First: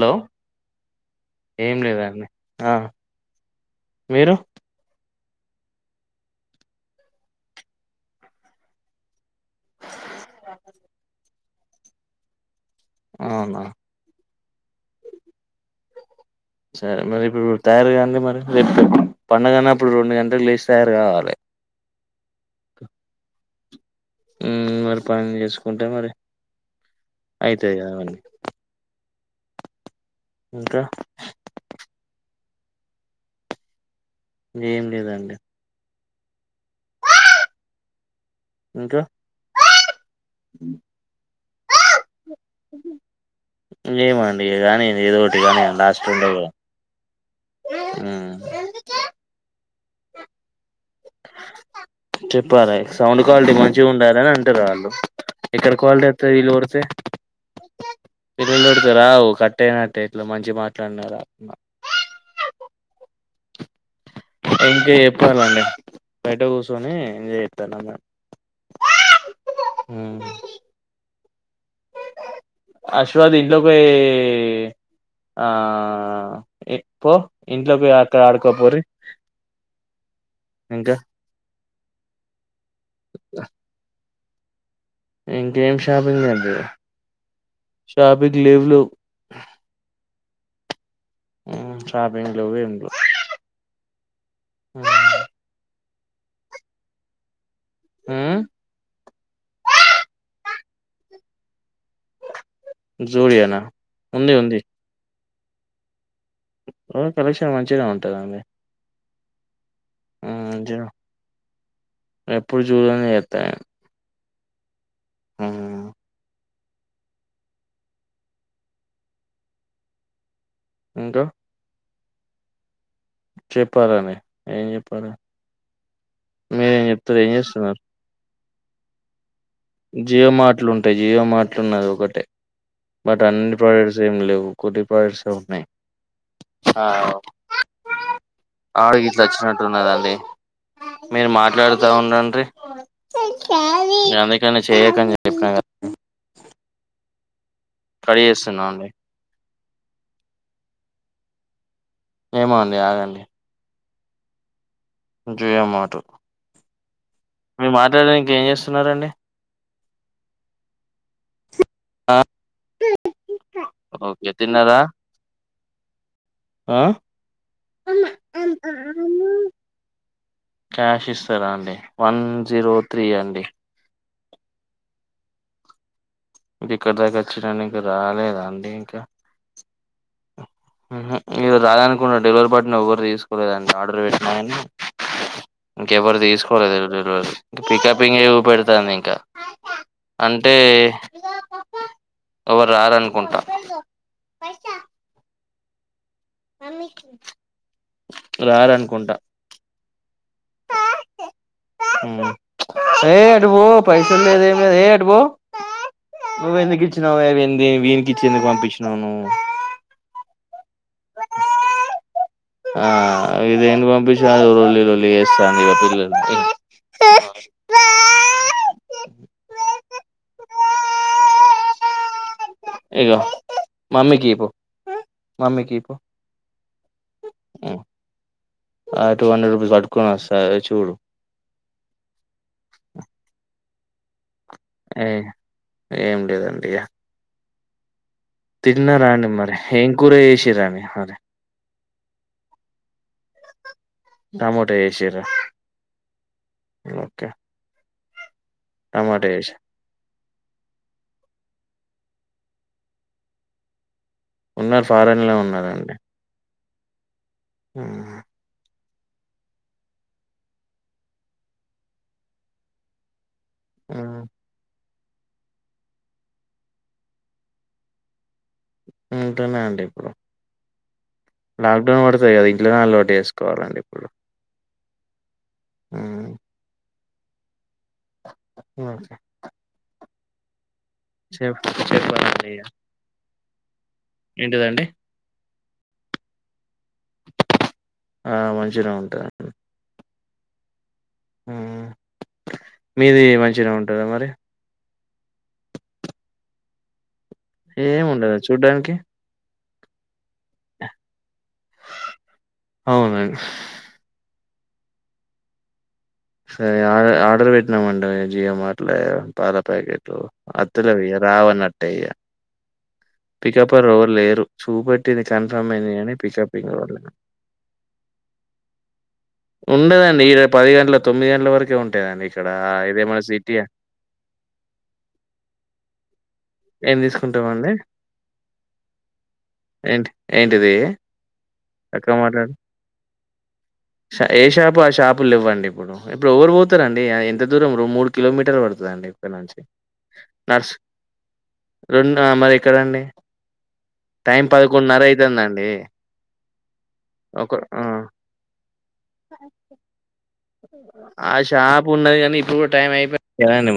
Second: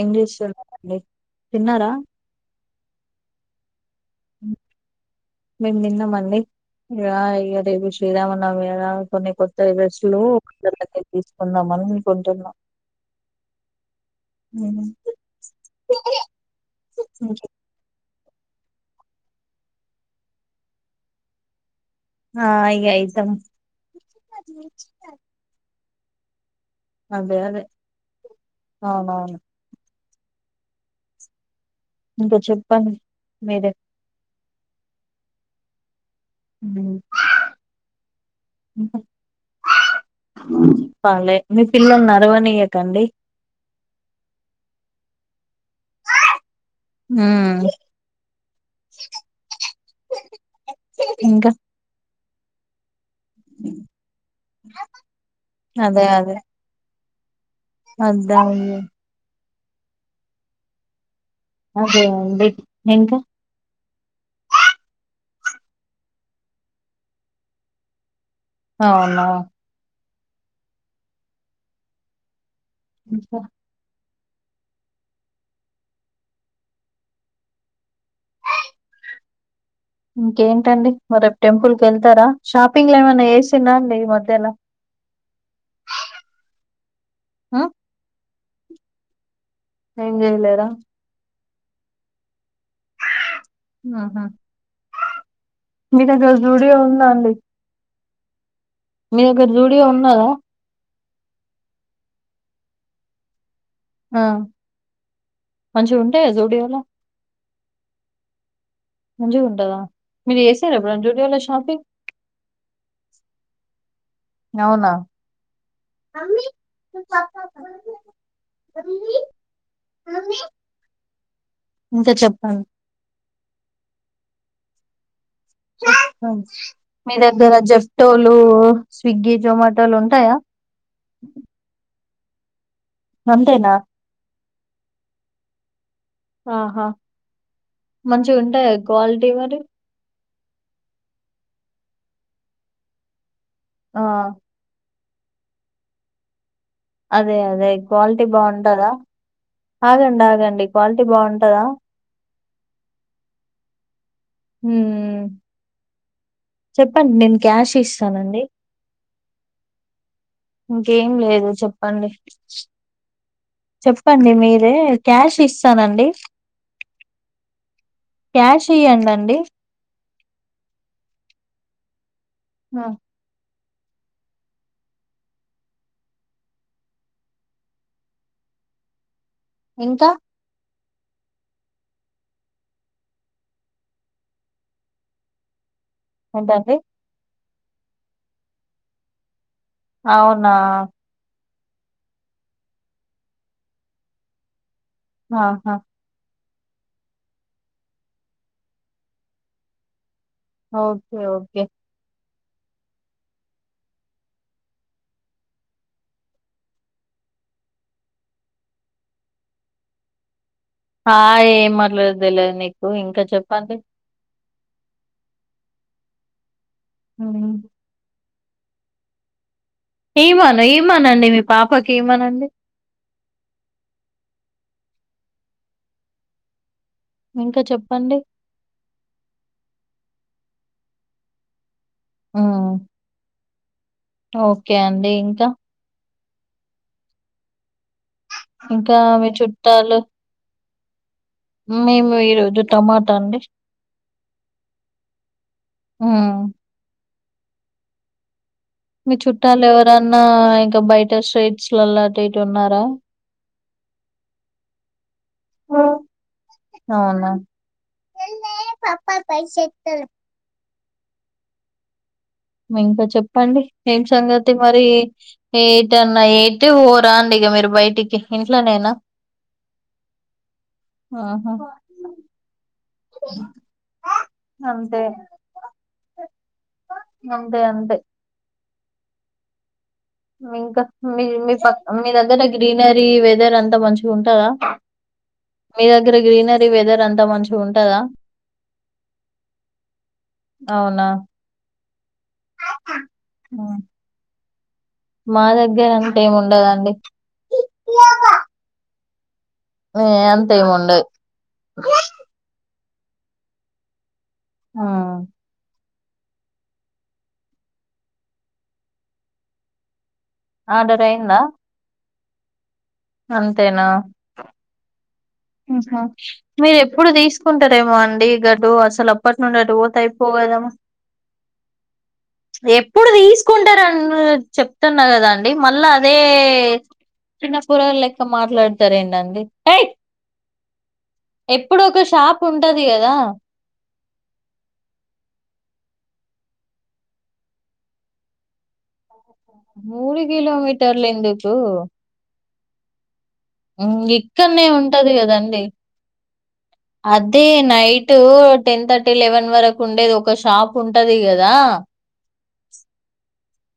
ఏం చేస్తున్నారండి ఏం తిన్నారా లేదండి ఆ మీరు మేము దిన్నమండి, ఇగా ఇగ రేపు శ్రీరామనవమి గద కొన్ని కొత్ త్త డ్రెస్సులు [unintelligible] తీసుకుందామని అనుకుంటున్నా అవునా ఉమ్ సరే మరిప్పుడు తయారు గాండి మరి [unintelligible] పండుగన్నప్పుడు రెండు గంటలకు లేసి తయారు గావాలె ఆ ఇగ అయితం మ్మ్ మరి పని జేసుకుంటే మరి అదే అదే అయితాయి కదా అవన్నీ అవునవును. ఇంక ఇంక చెప్పండి మీరెట్ ఏం లేదండి ఉమ్ ఇంకా ప్పాలే మీ పిల్లల్నరవనీయకండి ఏమో అండి ఇగ గానియ్యండి ఏదోకటి గానీయండి లాస్ట్ ఉంటద్లే, ఉమ్ ఉమ్ ఇంక చెప్పాలే సౌండ్ క్వాలిటీ మంచిగుండాలని అంటరు వాళ్ళు, ఎక్కడ అదే క్వాలిటీ అత్తది అదే వీళ్ళు ఓర్రితే అద్దా అదే పిళ్ళల్లోర్రితె రావు కట్టయినట్టే ఇట్ల మంచిగ మాట్లాడిన రావ్ అదే అండి ఇంకా ఇంక జెప్పాలండి, బయట కూసోని ఎంజాయ్ చెత్తాన మ అవునా ఆ [unintelligible] ఇంకా ఆ ఇప్ప ఇంట్లో పో అక్కడ ఆడుకోపోరి ఇంకేంటండి ఇంకా మ రేపు టెంపుల్ క వెళ్తారా షాపింగ్ లో ఏమైన్నా వేసినా అండి ఈ మధ్యలా ఇంకేం షాపింగ్ అదు ఆ? షాపింగ్ లు ఎంలేవ్ ఎంచేయలేద షాపింగ్ లో ఆహా వా మీ దగ్గర జూడియో ఉంద అండి ఆ మీ దగ్గర జూడీయో ఉందా జూరియానా ఉంది ఉంది మంచి ఉ కలెక్షన్ మంచిగా ఉంటుందండి మంచిగుంటద మంచిగా [unintelligible] ఎప్పుడు చూడని చేత్తా అవునా నేను [unintelligible] ఇంకా ఇంకా చెప్ప [unintelligible] చెప్పారండి ఏం చెప్పాల మీదగ్గర చేస్తున్నారు జఫటోలు స్విగి జియో మాార్ట్లు ఉంటాయి జియో మాార్ట్లు ఉన్నది ఒకటే బట్ అన్ని అంతేనా ప్రోడక్ట్స్ ఏమి లేవు [unintelligible] ఉన్నాయి ఆహా మంచిగా ఉంటాయా [unintelligible] ఇట్లా క్వాలిటీ మరి వచ్చినట్టున్నదండి మీరు మాట్లాడుతా ఉండండీ ఆ చేయకం [unintelligible] అదే అదే క్వాలిటీ బాగుంటద ఆగండి ఆగండి క్వాలిటీ బాగుంటద ఏమోండి ఆగండి హ్మ్ [unintelligible] మీరు చెప్పండి నేను క్యాష్ మాట్లాడడ ఇంక ఇస్తానండి ఏం చేస్తున్నరండి ఇంకేం లేదు చెప్ చెప్పండి ఓకే చెప్పండి మీరే తిన్నారా క్యాష్ ఇస్తానండి ఆ క్యాష్ ఇయ్యండండి క్యాష్ ఇస్తారా అండి వన్ జీరో ఆ త్రీ అండి ఇంక ఇక్కడ దగ్గర వచ్చడానికి రాలేద అండి ఇంకా ఇంక మీరు రాలనుకున్న డెలివరీ పార్ట్నర్ ఎవరు తీసుకోలేదండి ఆర్డర్ పెట్టినా కాని ఇంకెవరు ఏంటండి తీసుకోలేలిర ఇం పికప్ ఇంగ్ పెడతాంది ఇంకా అవునా అంటే ఎవరు రారనుకుంట ఆహా రారానుకుంటా ఓకే ఓకే [unintelligible] నువవు ఎందుకు ఇచ్చినావు అవి ఎ వీనికి ఇచ్చి ఎందుకు పంపించినావు నువ్వు ఆ ఏం మాట్లాడేదో తెల్వదు నీకు ఇంకా చెప్పండి [unintelligible] ఊ ఏమోన్నా ఏమనండి మీ పాపకి ఇమ్మనండి ఇగో మమ్మీకి ఇపో మమ్మీకి ఇపో ఇంకా ఉ చెప్పండి ఆ టు హండ్రెడ్ రుపీస్ పట్కొ అదే చూడు ఆ ఓకే ఏ అండి ఇంకా ఏం లేదండి తిన్న ఇంకా రా మీ అండి మరి ఏం చుట్టాలు కూర చేసిర్రు అండి మరి మేము ఈరోజు టమాటా అండి టమోటా చేసిరా హ్మ్ ఓకే మీ టమాటా చేసి చుట్టాలు ఎవరన్నా ఇంక బయట స్ట్రైట్ స్లోళ్ళు అటు ఇటు ఉన్నారా ఉన్నారు ఫారెన్లో ఉన్నరండి అవునా ఆ పాపాాపైై సేతను ఇంకా చెప్పండి ఏం సంగతి మరి ఏటా అన్నా ఎటు పోరా అండి ఇగ మీరు బయటికి ఇంట్లోనేనా ఇంట్లోనే అండి ఇప్పుడు ఆహా లాక్డౌన్ పడుతంది కదా ఇంట్లోనే అలవాటు చేసుకోవాలండి ఇప్పుడు అంతే ఆ అంతే అంతే ఊ ఇంకా మీ మీ పక్క మీ దగ్గర చెప్పాలండి ఇగ గ్రీనరీ వెదర్ అంతా మంచి ఉంటదా ఏంటిదండి మీ దగ్గర గ్రీనరీ వెదర్ అంతా మంచిగా ఉంటదా ఉంటాది అండి అవునా ఊ మీది మంచిగా హ్మ్. ఉంటుదా మరి మా దగ్గర అంతేమీ ఉండదండి ఏమి ఉండద చూడ్డానికి ఏ అంత ఏమి ఉండదు అవునండి ఆ సరే ఆ ఆర్డర్ పెట్టినామండి జియో మార్టులో పాలా ప్యాకెట్లు అత్తాడు ఆర్డర్ ఇగ అయిందా రావు అన్నట్టే ఇగ పికపర్ అంతేనా ఎవరు లేరు చూపెట్టింది కన్ఫర్మ్ అయింది గాని పికప్ మీరు ఇంకెవరు ఎప్పుడు లేరు తీసుకుంటారేమో అండి గట్టు అసలు అప్పటి నుండి అటుపోతే ఉండదండి ఈడ పోరేమో పది గంటల తొమ్మిది గంటల వరకే ఉంటదండి ఇక్కడ రేపు ఇప్పుడు ఇదేమన్నా సిటీయా తీసుకుంటారని చెప్తున్నా కదాండి మళ్ళా అదే ఏం తీసుకుంటామండి ఊరోళ్ళు లెక్క మాట్లాడతారు ఏంటండి రైట్ ఏంటి ఏంటిది ఎప్పుడు ఒక షాప్ ఉంటది కదా ష ఏ షాపు ఆ షాపులు లేవ్వండి ఇప్పుడు ఇప్పుడు ఎవరు పోతారండి ఎంత దూరం మూడు కిలోమీటర్లు పడుతదండి మూడు కిలోమీటర్ల ఎందుకు అ మరి ఎక్కడండి ఊ ఇక్కడనే ఉంటది కదండి అయితందండి. అదే ఒక ఆ! నైటు టెన్ థర్టీ లెవెన్ వరకు ఉండేది ఒక షాప్ ఉంటది ఆ కదా షాప్ ఉన్నది కానీ ఇప్పుడు కూడా టైం అయిపోయింది కదండి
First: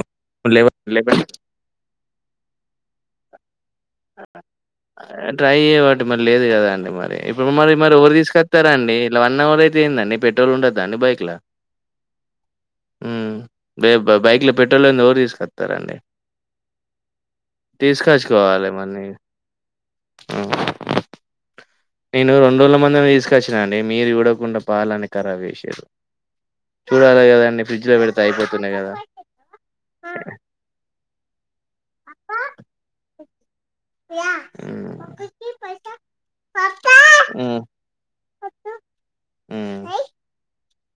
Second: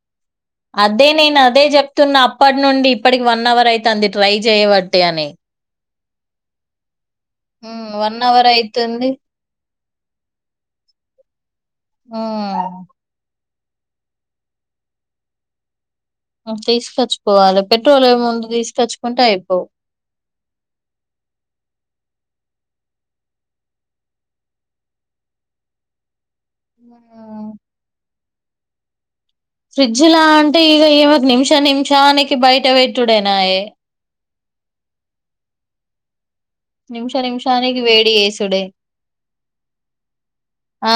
అదే నేను అదే చెప్తున్నా అప్పటి నుండి ఇప్పటికి వన్ అవర్ తాంది ట్రై చేయవట్టి అని ట్రై చేయబట్టి మరి లేదు కదా అండి మరి ఇప్పుడు మరి మరి ఎవరు వన్ అవర్ తీసుకస్తారు అండి అయితుంది ఇలా వన్ అవర్ అయి దే ఏందండి పెట్రోల్ ఉండద్దా అని బైక్లా ఆ వె బైక్ లో పెట్రోల్ లేంది ఎవరు తీసుకొస్తారండి కప్ తీసుకొచ్చుకోవాలి పెట్రోల్ అమౌంట్ తీసుకొచ్చుకోవాలి తీసుకచ్చు మరి. ఆ! నేను రెండు రోజుల మందమే తీసుకొచ్చిన అండి మీరు చూడకుండా పాలు అన్ని ఖరాబు చేసింరు చూడాలి కదండి ఫ్రిడ్జ్ లో పెడితే అయిపోతుండే కదా ఫ్రిడ్జ్లా అంటే ఇక ఈమెకు నిమిష నిమిషానికి బయట పెట్టుడేనాయే య ఒకటి పైస నిమిష నిమిషానికి వేడి వేసుడే హ్మ్.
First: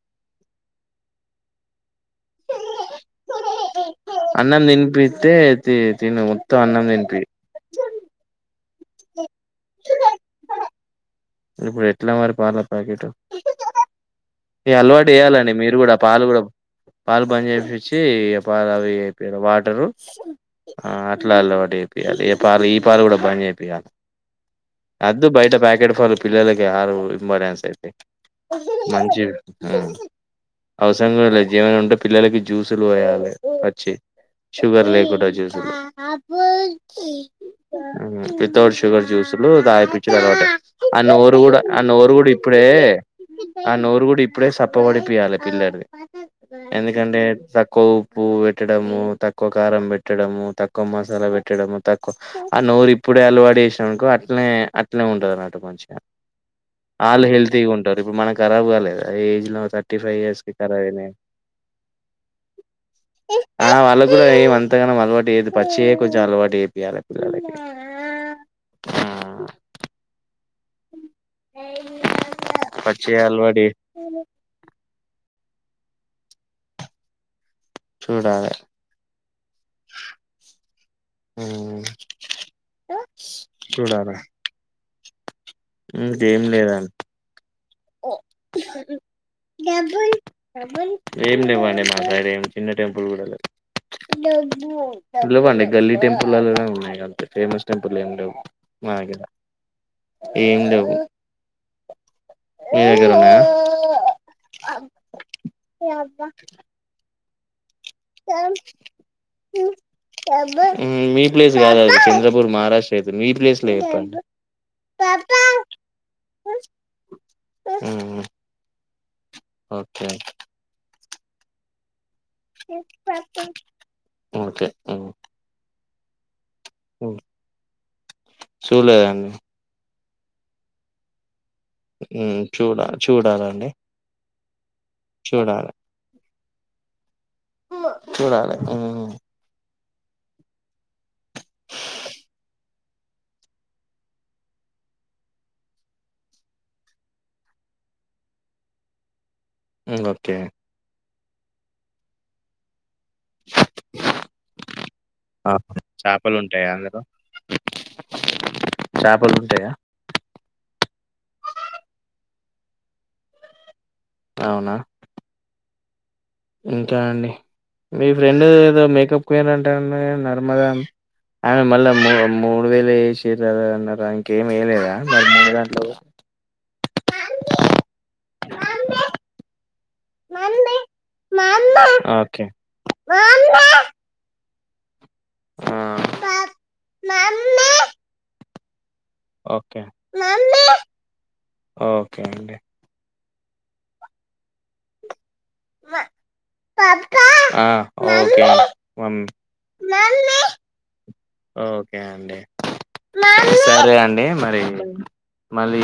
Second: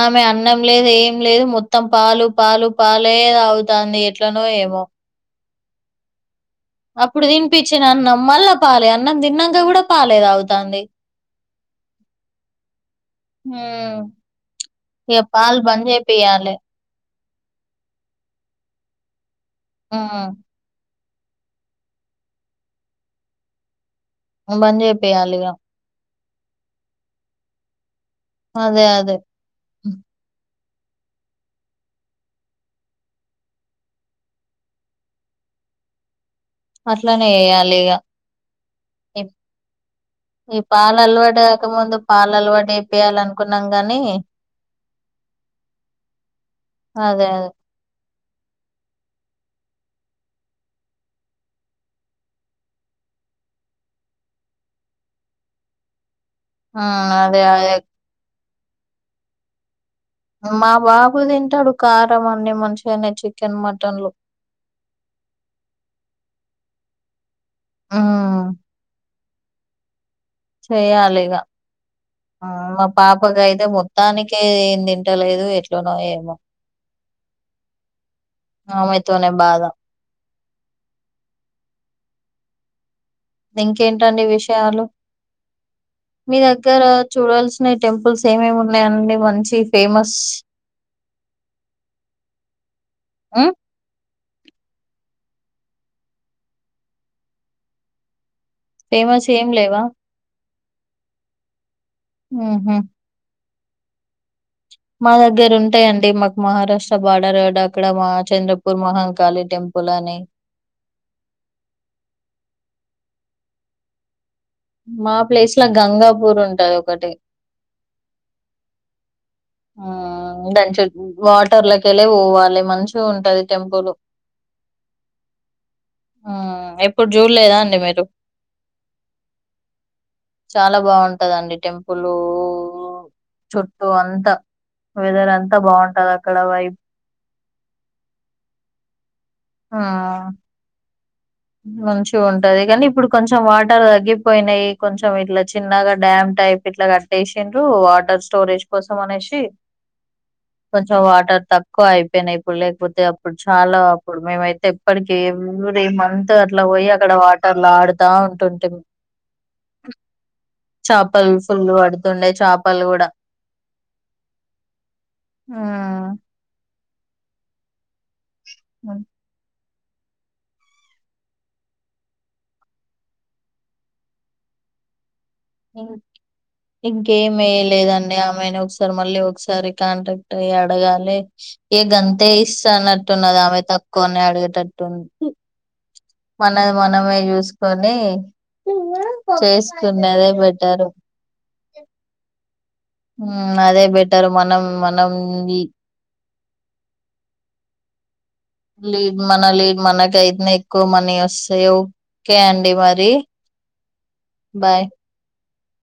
ఆమె అన్నం లేదు ఏం లేదు మొత్తం పాలు పాలు పాలు లే తాగుతాంది ఎట్లనో ఏమో తే తిన్నావా అప్పుడు తినిపించిన అన్నం మళ్ళా పాలే అన్నం తిన్నాక కూడా పాలే తాగుతాంది ఇప్పుడు ఎట్లా మరి పాల ప్యాకెట్ హ్మ్ ఈ అలవాటు ఇగ ఎయ్యాలండి పాలు మీరు బంద్ కూడా పాలు కూడం చేపియాలే పాలు బంద్ చేపిచ్చి పాలు అవి అయిపోయారు వాటరు హ్మ్ ఆ అట్లా అలవాటు చేపియాలి ఏ పాలు ఈ పాలు కూడా బంద్ చేపియాలి బంద్ అద్దు చేపియాలి ఇగ బయట ప్యాకెట్ ఫాలు పిల్లలకి ఆరు ఇంపార్టెన్స్ అయితే అదే అదే మంచి అవసరం లేదు జీవన ఉంటే పిల్లలకి జ్యూసులు పోయాలి వచ్చి షుగర్ లేకుండా జ్యూసులు అట్లనే చేయాలి ఇగ వితౌట్ షుగర్ ఈ జ్యూస్ లు తాగిపించుడు అలవాట ఈ పాలు ఆ నోరు అలవాటు కూడా ఆ కాకముందు నోరు కూడా పాలు ఇప్పుడే అలవాటు చేపియాలి అనుకున్నాం ఆ గాని నోరు కూడా ఇప్పుడే సప్ప వడి పియాలి పిల్లర్ ది ఎందుకంటే అదే తక్కువ ఉప్పు పెట్టడం తక్కువ కారం పెట్టడం తక్కువ మసాలా పెట్టడం తక్కువ ఆ నోరి ఇప్పుడే అలవాటు చేసిన అనుకో అట్నే అట్నే ఉంటది అన్నటు మంచిగా హ్మ్ వాళ్ళు అదే హెల్తీగా అదే ఉంటారు ఇప్పుడు మనకు ఖరాబ్ కాలేదా ఏజ్ నో తాక్ థర్టీ ఫైవ్ ఇయర్స్ ఇక మా రాయనే బాబు తింటాడు కారం అన్ని మంచిగానే చికెన్ ఆ మటన్లు వాళ్ళకు కూడా ఏం అంతాగానం అలవాటు చెయ్యదు పచ్చి ఏ కొంచెం అలవాటు వేపియాలి పిల్లలకి ఆ ఆ చెయ్యాలి ఇగ మా పచ్చియే పాపకు అలవాటు అయితే చే మొత్తానికే ఏం తింటలేదు దో ఎట్లానో ఏమో చూడాలే ఆమెతోనే బాధ ఉ అ ఇంకేంటండి విషయాలు మీ ఇంకేం దగ్గర లేదం చూడాల్సిన ఓ టెంపుల్స్ ఏమేమి ఉన్నాయండి మంచి డబ్బులు ఫేమస్? డబ్బులు ఏమి లేవండి మా సైడ్ ఏమి చిన్న టెంపుల్ కూడా హ్మ్. లేవు లేవు అండి గల్లీ టెంపుల్లోనే ఉన్నాయి కంతే ఫేమస్ టెంపుల్ ఏమి లేవు మా దగ్గర ఫేమస్ ఏం లేవా ఏం లేవు హుహు. మీ దగ్గర ఉన్నాయా మా దగ్గర ఉంటాయిండి మాకు మహారాష్ట్ర బార్డర్ గడ్ ఉమ్ టెంపుల్ అని, మీ ప్లేస్ కాదు అది చంద్రపూర్ మహారాష్ టెతూ మీ ప్లేసులు చెప్పండి మా ప్లేస్ లా గంగాపూర్ ఉంటాది ఒకటి మ్మ్ ఆ ఓకే ఉండు అంచులు వాటర్ లాకెల్ పోాలి మంచి ఉంటది టెంపులు ఓకే ఎప్పుడు మ్మ్ జూన్ లేదా అండి మీరు చూడలేదండి చాలా బాగుంటందండి టెంపులు మ్మ్ చూడ చూడాలండి చుట్టూ అంతా వెదర్ అంతా బాగుంటది అక్కడ వై చూడాల ఆ మంచి ఉంటది కానీ ఇప్పుడు కొంచెం వాటర్ తగ్గిపోయినాయి కొంచెం ఇట్లా చిన్నగా డ్యామ్ టైప్ ఇట్లా కట్టేసిండ్రు వాటర్ స్టోరేజ్ కోసం అనేసి ఓకే కొంచెం వాటర్ తక్కువ అయిపోయినాయి ఇప్పుడు లేకపోతే అప్పుడు చాలా ఇప్పుడు మేమైతే ఎ ఇప్పటికి ఎవ్రీ మంత్ చేపలు అట్లా ఉంటాయా పోయి అందులో అక్కడ వాటర్లు ఆడుతా ఉంటుంటే చేపలు ఉంటాయా చేపలు ఫుల్లు పడుతుండే చేపలు కూడా అవునా ఆ ఇంకా అండి మీ ఫ్రెండ్ ఏదో మేకప్కిరు అంటేడి నర్మద ఆమె మళ్ళా మ మూడు వేలు వేసిరారు అన్నారుార ఇంకేం వెలేదా ఇంకేమ దాంట్లో లేదండి ఆమెనే ఒకసారి మళ్ళీ ఒకసారి కాంట్రాక్ట్ అ మమ్మీ అడగాలి ఏ మమ్మీ గంతే ఓకే ఇస్త అన్నట్టున్నది మమ్మీ ఆమె తక్కువ అని అడిగటట్టు తొ ఆ, ప- మన మనమే మమ్మీ చూసుకొని ఓకే చేసుకునేదే మమ్మీ పెట్టారు ఓకే అండి అదే బెటర్ మనం మనం మ- పాపా ఆ, ఓకే అండి. మమ్ లీడ్ మన లీడ్ మనక మమ్మీ అయిదనా ఎక్కువ మనీ వస్తాయి ఓకే అండి మరి మమ్మీ సరే అండి మరి బాయ్ మళ్ళీ